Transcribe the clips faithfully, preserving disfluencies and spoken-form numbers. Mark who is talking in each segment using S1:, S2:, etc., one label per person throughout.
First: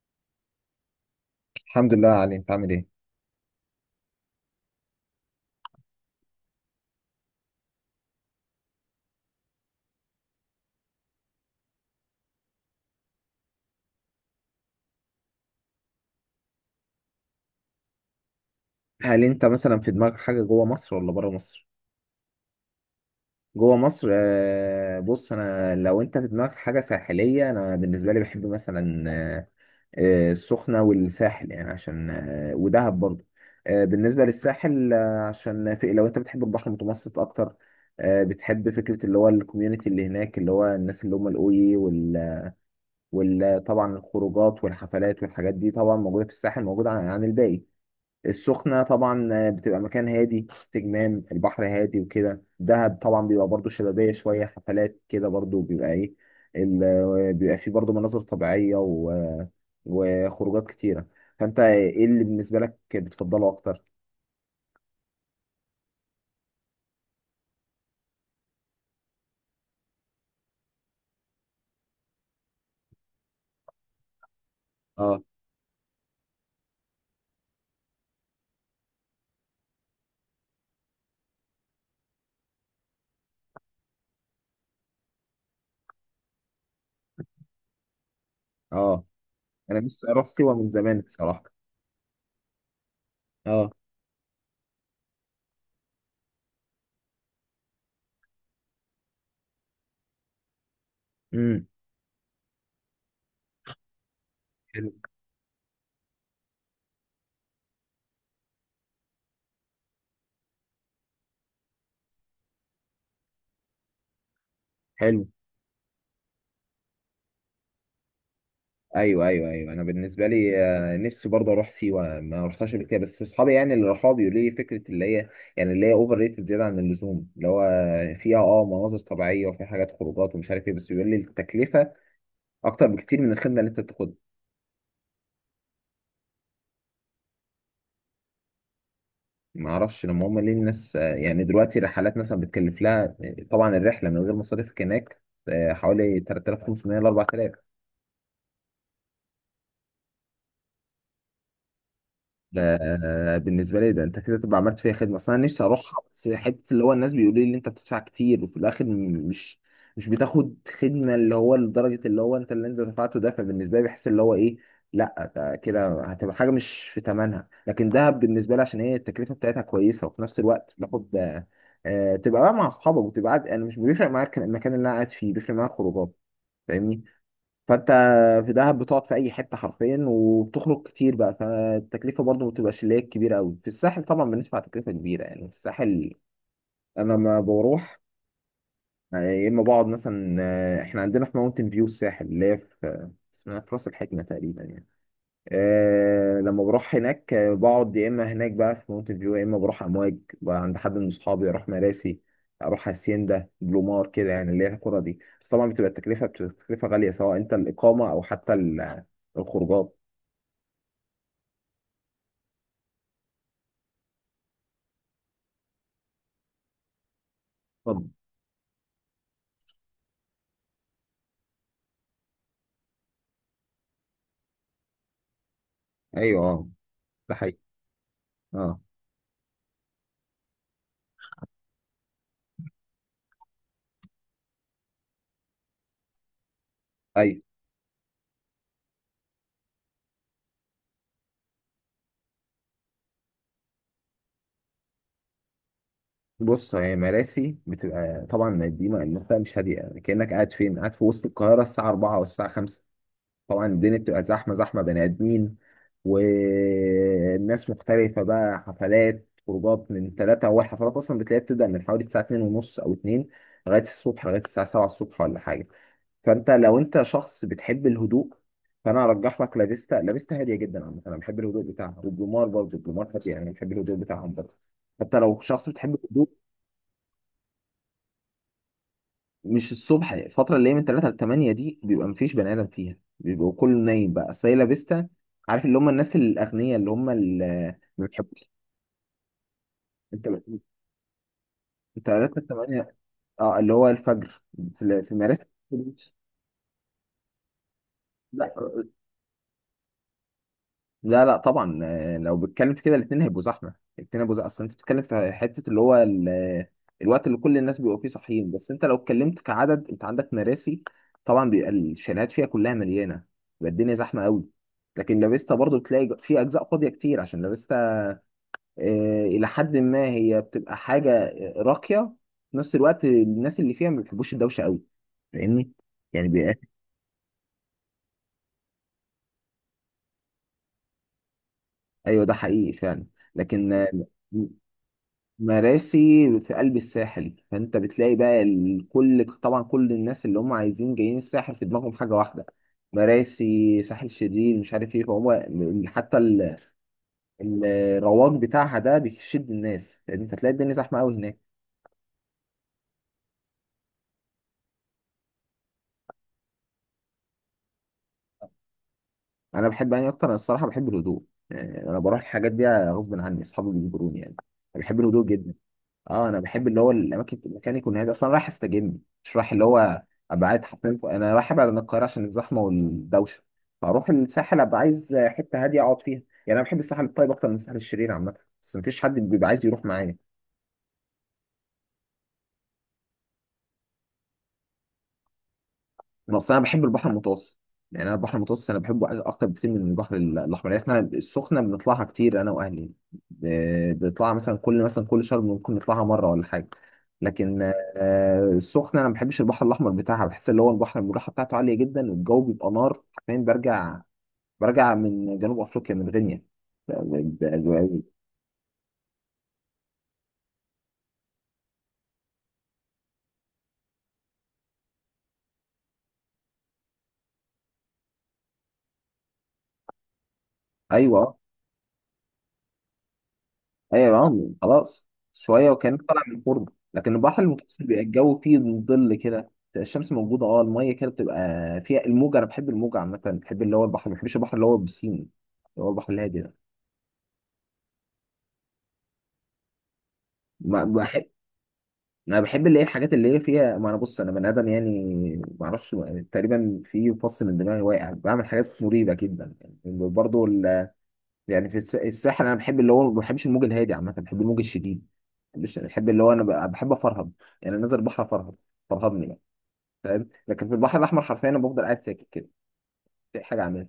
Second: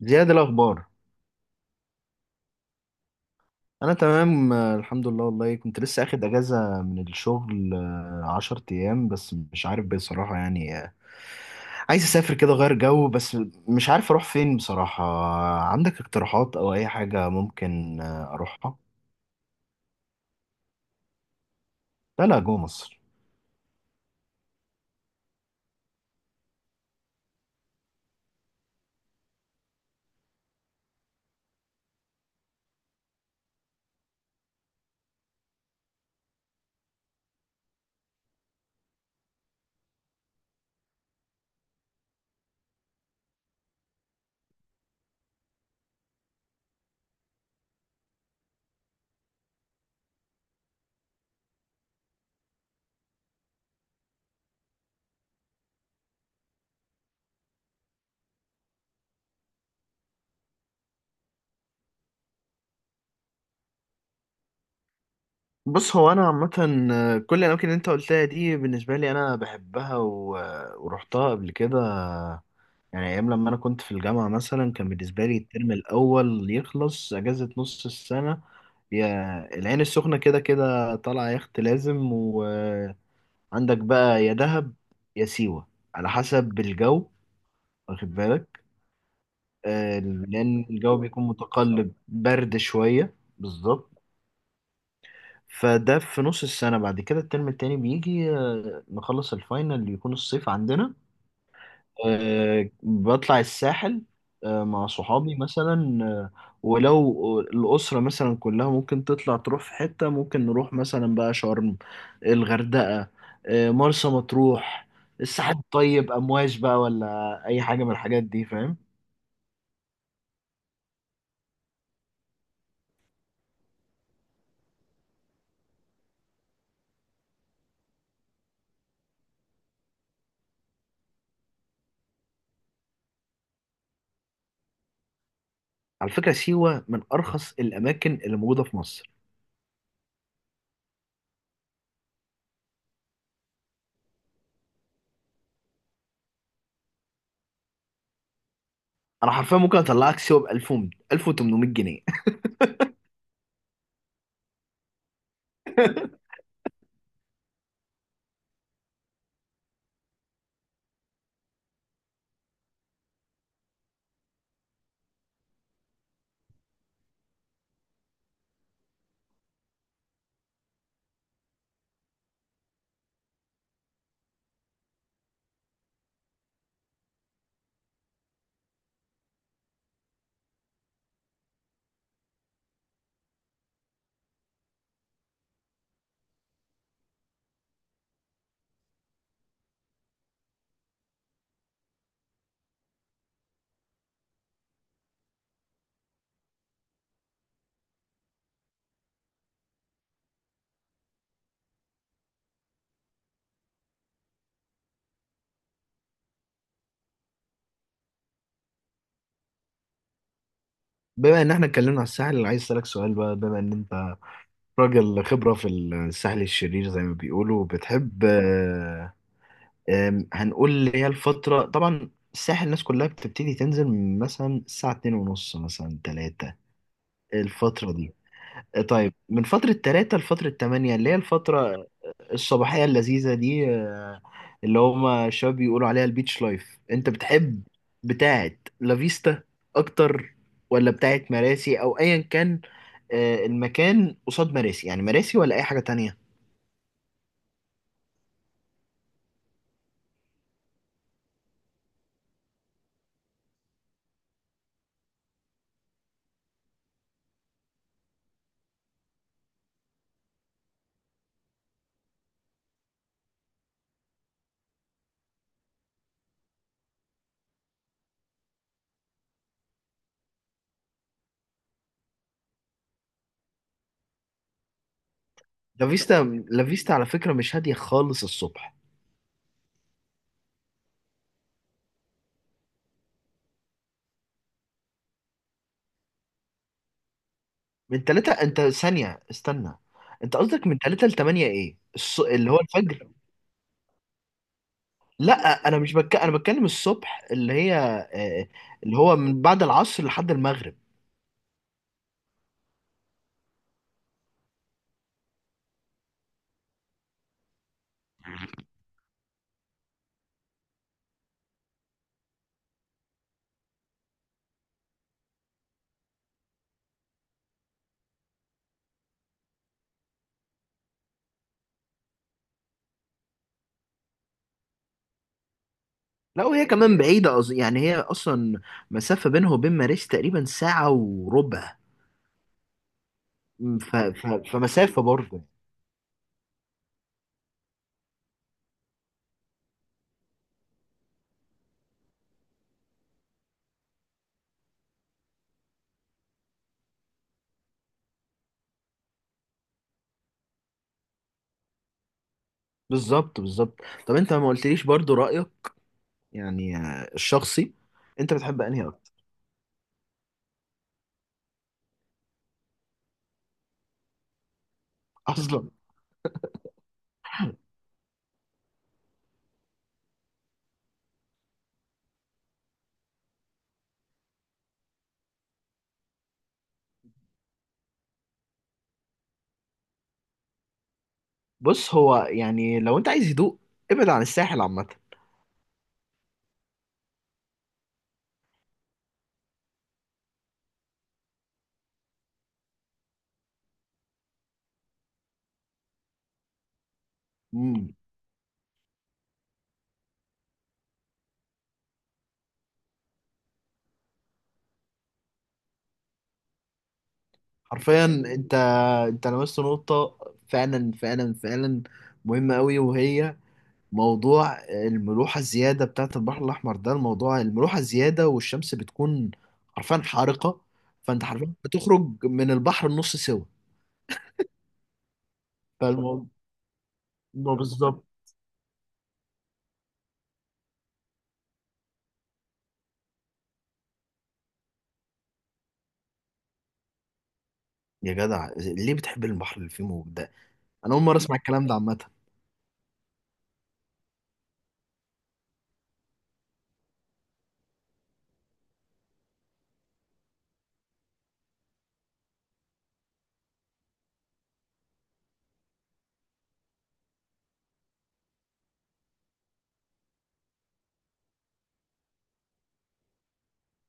S1: زياد، الأخبار.
S2: الحمد لله علي. انت عامل ايه؟
S1: أنا تمام، آه، الحمد لله. والله كنت لسه أخد أجازة من الشغل، آه، عشر أيام. بس مش عارف بصراحة يعني، آه، عايز أسافر كده أغير جو بس. مش عارف أروح فين بصراحة، آه، عندك اقتراحات أو أي حاجة ممكن آه، أروحها؟
S2: هل انت مثلا في دماغك حاجه جوه مصر ولا بره مصر؟
S1: لا لا، جوه مصر.
S2: جوه مصر. آه، بص، انا لو انت في دماغك حاجه ساحليه، انا بالنسبه لي بحب مثلا، آه، آه، السخنه والساحل، يعني عشان آه، ودهب برضه. آه، بالنسبه للساحل آه، عشان في، لو انت بتحب البحر المتوسط اكتر، آه، بتحب فكره اللي هو الكوميونتي اللي هناك، اللي هو الناس اللي هم الاوي، وال وال- طبعا الخروجات والحفلات والحاجات دي طبعا موجوده في الساحل، موجوده عن عن الباقي. السخنة طبعا بتبقى مكان هادي، استجمام، البحر هادي وكده. دهب طبعا بيبقى برضو شبابية، شوية حفلات كده، برضو بيبقى ايه، ال- بيبقى فيه برضو مناظر طبيعية و... وخروجات كتيرة. فانت ايه اللي بالنسبة لك بتفضله اكتر؟
S1: بص، هو أنا عامة، آه، كل الأماكن اللي أنت قلتها دي بالنسبة لي أنا بحبها و- آه، ورحتها قبل كده. يعني ايام لما انا كنت في الجامعه مثلا، كان
S2: اه،
S1: بالنسبه لي الترم الاول يخلص، اجازه نص السنه. يا العين السخنه، كده كده طالعه يخت لازم وعندك. بقى يا دهب، يا سيوه، على حسب الجو، واخد بالك،
S2: اه، انا
S1: آه،
S2: نفسي اروح سيوة
S1: لان
S2: من
S1: الجو
S2: زمان
S1: بيكون
S2: الصراحة.
S1: متقلب برد شويه
S2: اه.
S1: بالظبط. فده في نص السنه. بعد كده الترم التاني بيجي، آه، نخلص الفاينل، يكون الصيف عندنا.
S2: امم.
S1: أه، بطلع الساحل، أه، مع
S2: حلو.
S1: صحابي مثلا، أه. ولو الأسرة مثلا كلها ممكن تطلع، تروح في حتة ممكن نروح مثلا بقى شرم، الغردقة، أه، مرسى مطروح،
S2: حلو.
S1: الساحل الطيب، أمواج بقى، ولا أي حاجة من الحاجات دي، فاهم؟
S2: ايوه، ايوه، ايوه، انا بالنسبه لي، آه، نفسي برضه اروح سيوه، ما رحتهاش قبل كده. بس اصحابي يعني اللي راحوا بيقولوا لي فكره اللي هي، يعني اللي هي اوفر ريتد، زياده عن اللزوم، اللي هو فيها اه مناظر طبيعيه وفي حاجات خروجات ومش عارف ايه، بس بيقول لي التكلفه اكتر بكتير من الخدمه اللي انت بتاخدها.
S1: على فكرة سيوة من أرخص الأماكن اللي موجودة في مصر.
S2: ما اعرفش، لما هم ليه الناس آه، يعني دلوقتي رحلات مثلا بتكلف لها آه، طبعا الرحله من غير مصاريفك هناك آه، حوالي تلات تلاف وخمسميه ل اربعة آلاف.
S1: أنا حرفيا ممكن أطلعك سيوة ب ألف، ألف وثمنمية جنيه.
S2: ده بالنسبه لي، ده انت كده تبقى عملت فيها خدمه، اصل انا نفسي اروحها، بس حته اللي هو الناس بيقولوا لي ان انت بتدفع كتير وفي الاخر م- مش مش بتاخد خدمه اللي هو، لدرجه اللي هو انت اللي انت دفعته ده، فبالنسبه لي بحس اللي هو ايه. لا، ده كده هتبقى حاجه مش في ثمنها. لكن دهب بالنسبه لي عشان هي التكلفه بتاعتها كويسه، وفي نفس الوقت بتاخد آه، تبقى بقى مع اصحابك وتبقى قاعد. انا مش بيفرق معاك المكان اللي انا قاعد فيه، بيفرق معايا الخروجات. فاهمني. فانت، في دهب بتقعد في اي حته حرفيا وبتخرج كتير بقى، فالتكلفه برضو ما بتبقاش اللي هي كبيره قوي. في الساحل طبعا بندفع تكلفه كبيره، يعني في الساحل انا لما بروح، يا اما بقعد مثلا، آه، احنا عندنا في ماونتن فيو الساحل اللي هي في، آه، اسمها في راس الحكمه تقريبا يعني. آه لما بروح هناك آه، بقعد يا اما هناك بقى في مونتن فيو، يا اما بروح امواج بقى عند حد من اصحابي، اروح مراسي، اروح هاسيندا، بلومار كده، يعني اللي هي القرى دي. بس طبعا بتبقى التكلفه بتبقى التكلفه غاليه، سواء انت الاقامه او حتى ال- الخروجات.
S1: بما إن إحنا اتكلمنا على الساحل، اللي عايز أسألك سؤال بقى، بما إن أنت راجل خبرة في الساحل الشرير زي ما بيقولوا،
S2: طب.
S1: بتحب، آه، آم، هنقول اللي هي الفترة، طبعا الساحل الناس كلها بتبتدي تنزل من مثلا الساعة اتنين ونص، مثلا
S2: ايوه.
S1: تلاتة.
S2: اه. ده حقيقي.
S1: الفترة دي،
S2: اه.
S1: آه، طيب من فترة تلاتة لفترة تمانية، اللي هي الفترة الصباحية اللذيذة دي، آه، اللي هما الشباب بيقولوا عليها البيتش لايف، انت
S2: ايوه.
S1: بتحب بتاعت لافيستا اكتر، ولا بتاعت مراسي او ايا كان، آه، المكان قصاد مراسي، يعني مراسي ولا اي حاجة تانية؟
S2: بص، هي مراسي بتبقى طبعا دي منطقه مش هاديه، يعني كانك قاعد فين، قاعد في وسط القاهره الساعه اربعه والساعه خمسه. طبعا الدنيا بتبقى زحمه زحمه، بني ادمين، والناس مختلفه بقى، حفلات، خروجات، من ثلاثة. أول حفلات أصلا بتلاقيها بتبدأ من حوالي الساعة اتنين ونص أو اتنين لغاية الصبح، لغاية الساعة سبعة الصبح ولا حاجة. فأنت لو أنت شخص بتحب الهدوء، فأنا أرجح لك لافيستا. لافيستا هادية جدا عامة، أنا بحب الهدوء بتاعها. والبلومار برضه، البلومار هادية، أنا بحب الهدوء بتاعهم برضه. حتى لو شخص
S1: لا
S2: بتحب الهدوء.
S1: فيستا لا فيستا على فكرة مش هادية خالص الصبح.
S2: مش الصبح، الفترة اللي هي من تلاتة ل تمانية دي بيبقى مفيش بني آدم فيها، بيبقى كله نايم بقى سايلا فيستا. عارف اللي هم الناس الأغنياء، اللي هم اللي
S1: من
S2: ما
S1: تلاتة،
S2: بيحبوش.
S1: انت ثانية استنى.
S2: انت.
S1: انت قصدك من تلاتة لتمانية، ايه
S2: انت
S1: الص...
S2: تلاتة ل
S1: اللي هو
S2: تمانية.
S1: الفجر؟
S2: اه، اللي هو الفجر. في في مدارس.
S1: لا، انا مش بك... انا بتكلم الصبح اللي هي، آه،
S2: لا.
S1: اللي هو من بعد العصر لحد المغرب.
S2: لا. لا، طبعا. آه، لو بتتكلم في كده الاثنين هيبقوا زحمه، الاثنين هيبقوا زحمه، اصل انت بتتكلم في حته اللي هو ال- الوقت اللي كل الناس بيبقوا فيه صاحيين. بس انت لو اتكلمت كعدد، انت عندك مراسي، طبعا بيبقى الشاليهات فيها كلها مليانه، بيبقى الدنيا زحمه قوي. لكن لافيستا برضو بتلاقي في اجزاء فاضيه كتير، عشان لافيستا آه، الى حد ما هي بتبقى حاجه آه، راقيه، في نفس الوقت الناس اللي فيها ما بيحبوش الدوشه قوي. فاهمني؟ يعني
S1: لا،
S2: بيبقى،
S1: وهي كمان بعيدة أز... يعني هي اصلا مسافة بينها وبين ماريس تقريبا ساعة وربع.
S2: ايوه، ده حقيقي فعلا. لكن آه،
S1: ف... ف... فمسافة برضه.
S2: مراسي في قلب الساحل، فانت بتلاقي بقى ال- كل، طبعا كل الناس اللي هم عايزين جايين الساحل في دماغهم حاجه واحده، مراسي، ساحل شرير، مش عارف ايه. فهو حتى ال- الرواج بتاعها ده بيشد الناس، لان انت تلاقي الدنيا زحمه قوي هناك.
S1: بالظبط بالظبط. طب انت ما قلتليش برضه رأيك، يعني آه، الشخصي، انت بتحب انهي اكتر؟
S2: انا بحب اني اكتر؟ انا الصراحه بحب الهدوء. يعني انا بروح الحاجات دي غصب عني، اصحابي بيجبروني يعني. أنا بحب الهدوء جدا.
S1: اصلا.
S2: اه، انا بحب اللي هو الاماكن، المكان يكون هادي، اصلا رايح استجم، مش رايح اللي هو ابقى قاعد حرفيا فوق- انا رايح ابعد عن القاهره عشان الزحمه والدوشه، فاروح الساحل ابقى عايز حته هاديه اقعد فيها. يعني انا بحب الساحل الطيب اكتر من الساحل الشرير عامه، بس مفيش حد بيبقى عايز يروح معايا.
S1: بص، هو يعني لو انت عايز هدوء، ابعد عن الساحل عامة.
S2: بس انا أصلا بحب البحر المتوسط. يعني انا البحر المتوسط انا بحبه، عايز اكتر بكتير من البحر ال- الاحمر. يعني احنا السخنه بنطلعها كتير انا واهلي، ب- بنطلعها مثلا كل مثلا كل شهر، ممكن نطلعها مره ولا حاجه. لكن
S1: امم.
S2: آه، السخنه انا ما بحبش البحر الاحمر بتاعها، بحس اللي هو البحر الملاحه بتاعته عاليه جدا، والجو بيبقى نار حرفيا. برجع برجع من جنوب افريقيا، من غينيا. ب- ب- ب-
S1: حرفيا انت، انت لمست نقطة، فعلا فعلا فعلا مهمة قوي. وهي موضوع الملوحة الزيادة بتاعت البحر الأحمر ده. الموضوع الملوحة الزيادة، والشمس بتكون حرفيا حارقة، فانت
S2: ايوه،
S1: حرفيا بتخرج من البحر النص سوا.
S2: ايوه يا عم، خلاص، شويه وكانك طالع
S1: فالموضوع
S2: من الفرن. لكن البحر المتوسط بيبقى
S1: بالظبط.
S2: الجو فيه ظل كده، بتبقى الشمس موجوده، اه، الميه كده بتبقى فيها الموج. انا بحب الموج عامه، بحب اللي هو البحر، ما بحبش البحر اللي هو البسين، اللي هو البحر الهادي ده.
S1: يا جدع، ليه بتحب البحر اللي فيه موج ده؟
S2: ما
S1: أنا أول مرة
S2: بحب.
S1: أسمع الكلام ده عامة.
S2: انا بحب اللي هي الحاجات اللي هي فيها ما، انا بص، انا بني ادم يعني، ما اعرفش، تقريبا في فص من دماغي واقع بعمل حاجات مريبه جدا يعني، برضه. يعني في الس- الساحل انا بحب اللي هو، ما بحبش الموج الهادي عامه، بحب الموج الشديد، مش بحب اللي هو، انا ب- بحب افرهد، يعني نازل البحر افرهد. فرهدني بقى، فاهم؟ لكن في البحر الاحمر حرفيا انا بفضل قاعد ساكت كده، مفيش حاجه اعملها،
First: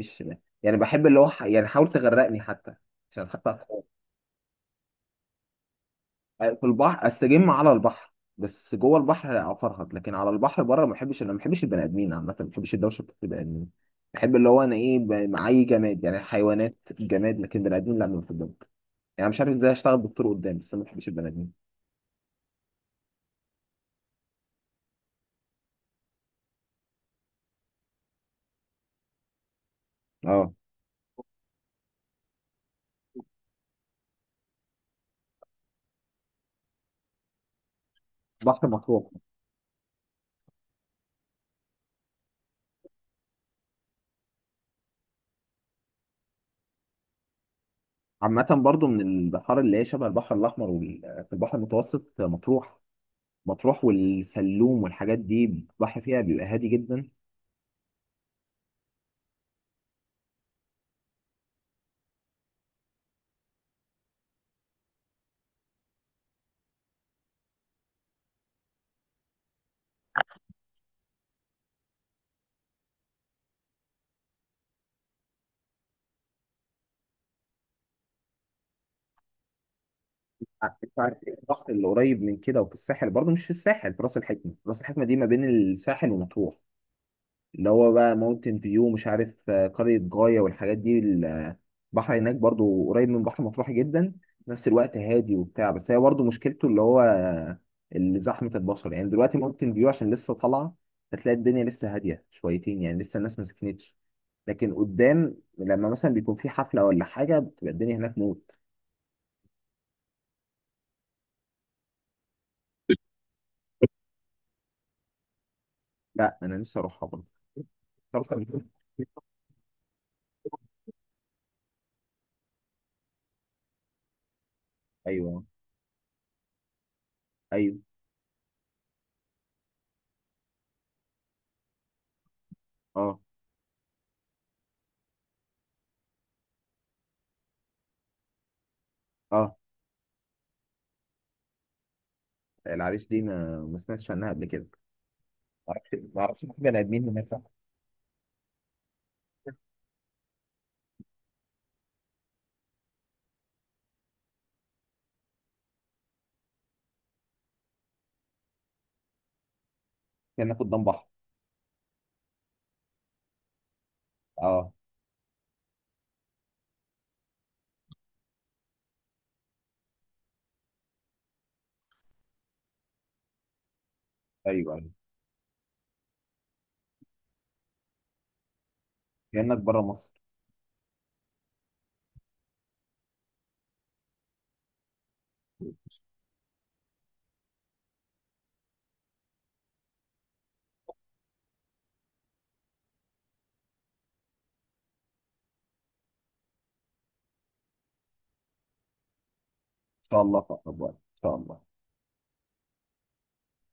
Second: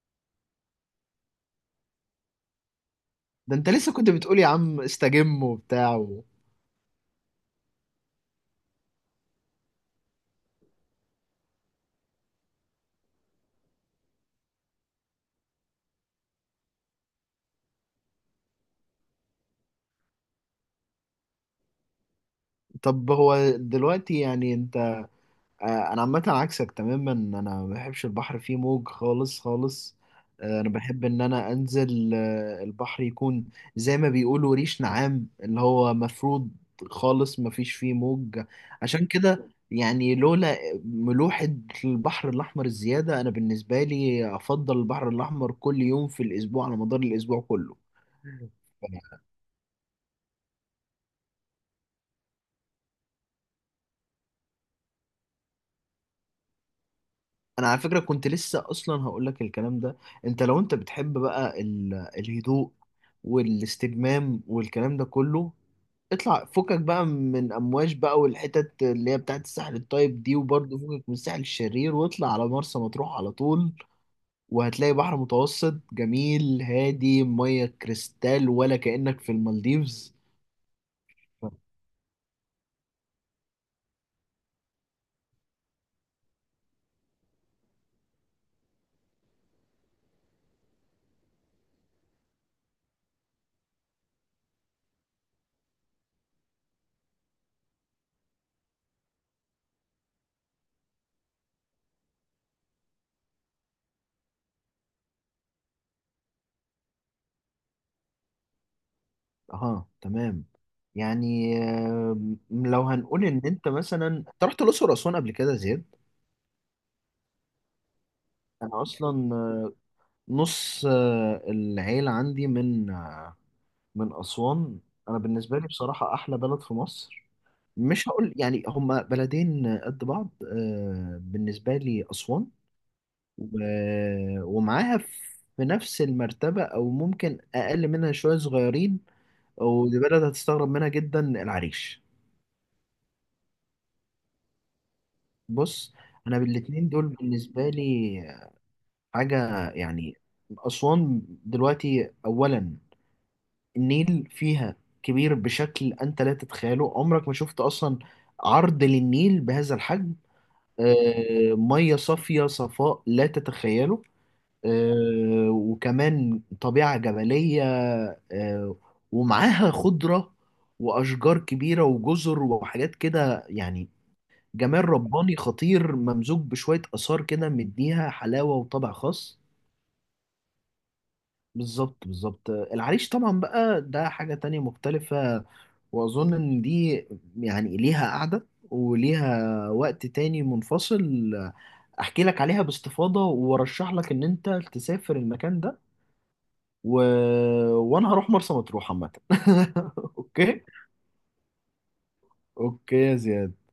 S2: مفيش. يعني بحب اللي هو ح- يعني حاول تغرقني حتى، عشان
S1: ده
S2: حتى،
S1: أنت لسه كنت بتقول يا عم استجم وبتاع.
S2: في البحر استجم على البحر. بس جوه البحر افرهد، لكن على البحر بره ما بحبش. انا ما بحبش البني ادمين عامه، ما بحبش الدوشه بتاعت البني ادمين، بحب اللي هو انا ايه ب- معايا جماد، يعني حيوانات، جماد، لكن بني ادمين لا، ما بحبهم. يعني مش عارف ازاي اشتغل دكتور قدام، بس أنا ما بحبش البني ادمين.
S1: طب هو دلوقتي يعني انت، آه، انا عامه عكسك تماما، انا ما بحبش البحر فيه موج خالص خالص.
S2: اه.
S1: آه، انا بحب ان انا انزل، آه، البحر يكون زي ما بيقولوا ريش نعام، اللي هو مفروض خالص ما فيش فيه موج.
S2: بحر
S1: عشان
S2: مطروح.
S1: كده يعني، لولا ملوحة البحر الأحمر الزيادة، أنا بالنسبة لي أفضل البحر الأحمر كل يوم في الأسبوع على مدار الأسبوع كله.
S2: عامة برضو من البحار اللي هي شبه البحر الأحمر وال- في البحر المتوسط مطروح. مطروح والسلوم والحاجات دي البحر فيها بيبقى هادي جدا.
S1: انا على فكره كنت لسه اصلا هقول لك الكلام ده. انت لو انت بتحب بقى ال- الهدوء والاستجمام والكلام ده كله، اطلع فكك بقى من امواج بقى والحتت اللي هي بتاعت الساحل الطيب دي، وبرضه فكك من الساحل الشرير، واطلع على مرسى مطروح على طول، وهتلاقي بحر متوسط جميل هادي، ميه كريستال، ولا كأنك في المالديفز.
S2: ع- انت عارف إيه البحر اللي قريب من كده، وفي الساحل برضو، مش في الساحل، في راس الحكمة. راس الحكمة دي ما بين الساحل ومطروح، اللي هو بقى ماونتن فيو، مش عارف آه، قرية جاية والحاجات دي، البحر هناك برضو قريب من بحر مطروح جدا، في نفس الوقت هادي وبتاع. بس هي برضو مشكلته اللي هو آه، اللي زحمة البشر، يعني دلوقتي ماونتن فيو عشان لسه طالعة، هتلاقي الدنيا لسه هادية شويتين، يعني لسه الناس ما سكنتش. لكن قدام لما مثلا بيكون في حفلة ولا حاجة بتبقى الدنيا هناك موت.
S1: اه تمام. يعني آه، لو هنقول ان انت مثلا انت رحت الاقصر واسوان قبل كده يا زياد،
S2: لا، أنا نفسي أروحها برضه. تعرف قبل كده؟
S1: انا اصلا نص آه، العيلة عندي من، آه، من اسوان. انا
S2: أيوه.
S1: بالنسبة لي بصراحة احلى بلد في مصر،
S2: أيوه.
S1: مش هقول يعني هما بلدين قد بعض، آه، بالنسبة لي اسوان
S2: أه.
S1: و- ومعاها في نفس المرتبة، او ممكن اقل منها شوية صغيرين،
S2: أه.
S1: ودي بلد هتستغرب منها جدا، العريش.
S2: العريش دي ما ما سمعتش عنها قبل كده. ما
S1: بص،
S2: اعرفش، ما
S1: انا
S2: اعرفش في بني
S1: بالاتنين
S2: ادمين
S1: دول
S2: هناك.
S1: بالنسبة لي حاجة يعني. أسوان دلوقتي أولا، النيل فيها كبير بشكل أنت لا تتخيله. عمرك ما شفت أصلا عرض للنيل بهذا الحجم.
S2: كأنك قدام بحر.
S1: آه، مية صافية صفاء لا تتخيله.
S2: اه،
S1: آه، وكمان طبيعة جبلية، آه، ومعاها خضرة وأشجار كبيرة وجزر وحاجات كده يعني،
S2: ايوه، ايوه،
S1: جمال رباني خطير ممزوج بشوية آثار كده، مديها حلاوة وطابع خاص.
S2: كأنك بره مصر.
S1: بالظبط بالظبط. العريش طبعا بقى ده حاجة تانية مختلفة، واظن ان دي يعني ليها قعدة وليها وقت تاني منفصل احكي لك عليها باستفاضة، وارشح لك ان انت تسافر المكان ده. و... وانا هروح مرسى مطروح عامة.
S2: ان شاء الله، في
S1: اوكي.
S2: اقرب وقت ان شاء الله.
S1: اوكي يا زياد.